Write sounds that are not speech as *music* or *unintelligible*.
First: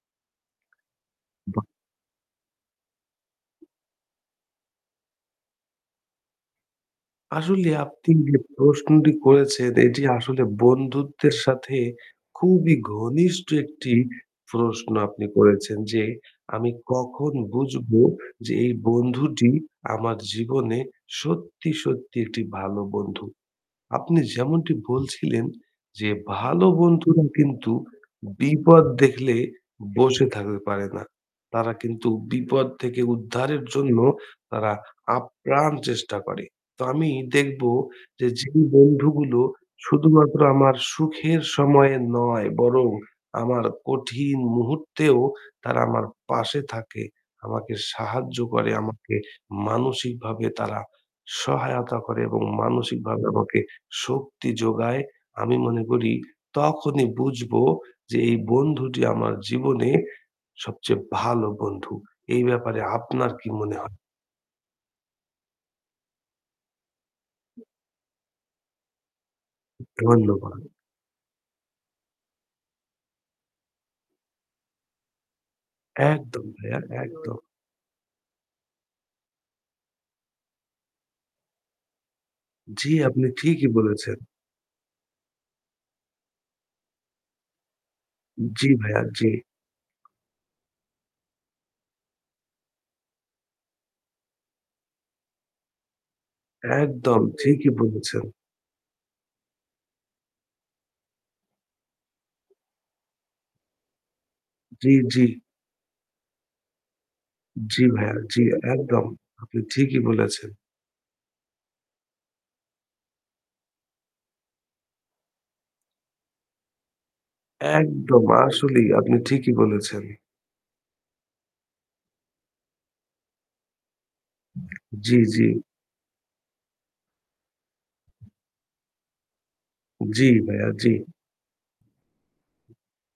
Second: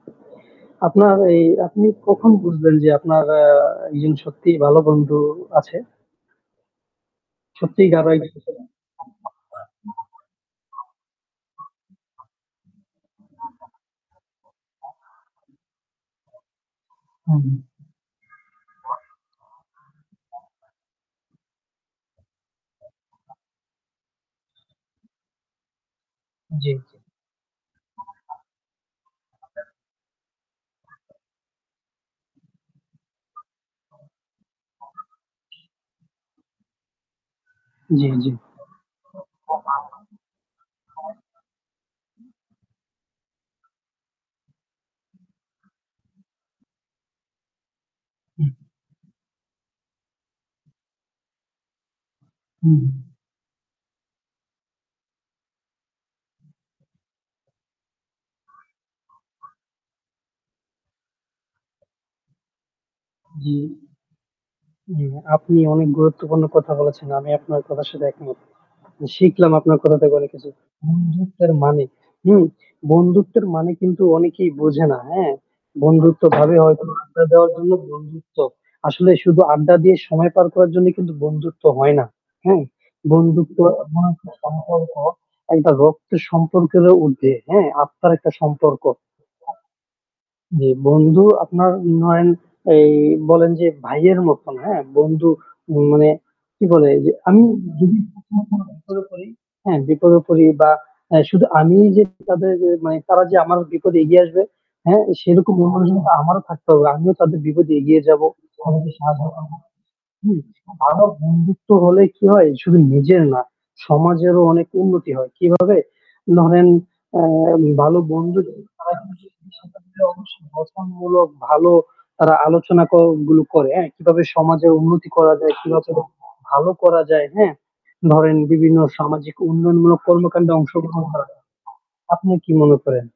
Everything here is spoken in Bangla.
আপনার এই বাহ! আপনি কখন বুঝবেন যে আপনার আ একজন সত্যিই ভালো বন্ধু আছে? আসলে সত্যিই আপনি যে *unintelligible* প্রশ্নটি করেছেন এটি আসলে বন্ধুত্বের সাথে খুবই ঘনিষ্ঠ একটি প্রশ্ন আপনি করেছেন যে আমি কখন হুম, হুম। বুঝব যে এই বন্ধুটি আমার জীবনে সত্যি, সত্যি একটি ভালো বন্ধু। আপনি যেমনটি বলছিলেন যে ভালো জি, জি। বন্ধুরা কিন্তু বিপদ দেখলে বসে থাকতে পারে না, তারা কিন্তু বিপদ থেকে উদ্ধারের জন্য তারা আপ্রাণ চেষ্টা করে। তো আমি দেখব জি, যে জি। যে বন্ধুগুলো শুধুমাত্র আমার সুখের সময়ে নয় বরং আমার কঠিন মুহূর্তেও তারা আমার পাশে থাকে, আমাকে সাহায্য হুম। করে, আমাকে মানসিক ভাবে তারা সহায়তা করে এবং হু, মানসিক হু। ভাবে আমাকে শক্তি যোগায়। আমি মনে করি তখনই বুঝব যে এই বন্ধুটি আমার জীবনে সবচেয়ে ভালো বন্ধু। এই ব্যাপারে আপনার কি জি। মনে হয়? উম আপনি অনেক গুরুত্বপূর্ণ কথা বলেছেন। আমি আপনার কথার সাথে একমত। শিখলাম আপনার কথা থেকে অনেক কিছু। ধন্যবাদ। বন্ধুত্বের মানে হু? বন্ধুত্বের মানে কিন্তু অনেকেই বোঝে না। হ্যাঁ? একদম বন্ধুত্বভাবে ভাইয়া, হয়তো আড্ডা একদম। দেওয়ার জন্য বন্ধুত্ব। আসলে শুধু আড্ডা দিয়ে সময় পার করার জন্য কিন্তু বন্ধুত্ব হয় না। হ্যাঁ? জি, আপনি বন্ধুত্ব ঠিকই এমন বলেছেন। একটা সম্পর্ক একটা রক্তের সম্পর্কেরও উর্ধে, হ্যাঁ? আত্মার একটা জি সম্পর্ক। ভাইয়া, জি। যে বন্ধু আপনার নয়ন এই বলেন যে ভাইয়ের মতন হ্যাঁ? বন্ধু মানে কি বলে যে একদম আমি ঠিকই যদি বলেছেন। কোথাও কোনো বিপদে পড়ি হ্যাঁ? বিপদে পড়ি বা অ্যা শুধু আমি যে তাদের মানে তারা যে আমার বিপদে এগিয়ে আসবে জি, হ্যাঁ? জি। সেরকম মন-মানসিকতা আমারও থাকতে হবে। আমিও তাদের বিপদে জি এগিয়ে ভাইয়া, যাবো। জি, বন্ধুকে একদম। সাহায্য করবো, আপনি ঠিকই হুম, বলেছেন। ভালো বন্ধুত্ব হলে কি হয় শুধু নিজের না, সমাজেরও অনেক উন্নতি হয়। কিভাবে? ধরেন ভালো একদম বন্ধু আসলেই আপনি ঠিকই *unintelligible* বলেছেন। অবশ্যই গঠনমূলক ভালো তারা আলোচনা ক গুলো করে। হ্যাঁ কিভাবে সমাজের উন্নতি জি, করা জি। যায়, কিভাবে ভালো করা যায়, হ্যাঁ? ধরেন বিভিন্ন সামাজিক উন্নয়নমূলক জি কর্মকান্ডে ভাইয়া, জি। অংশগ্রহণ করা যায়। আপনি কি মনে করেন?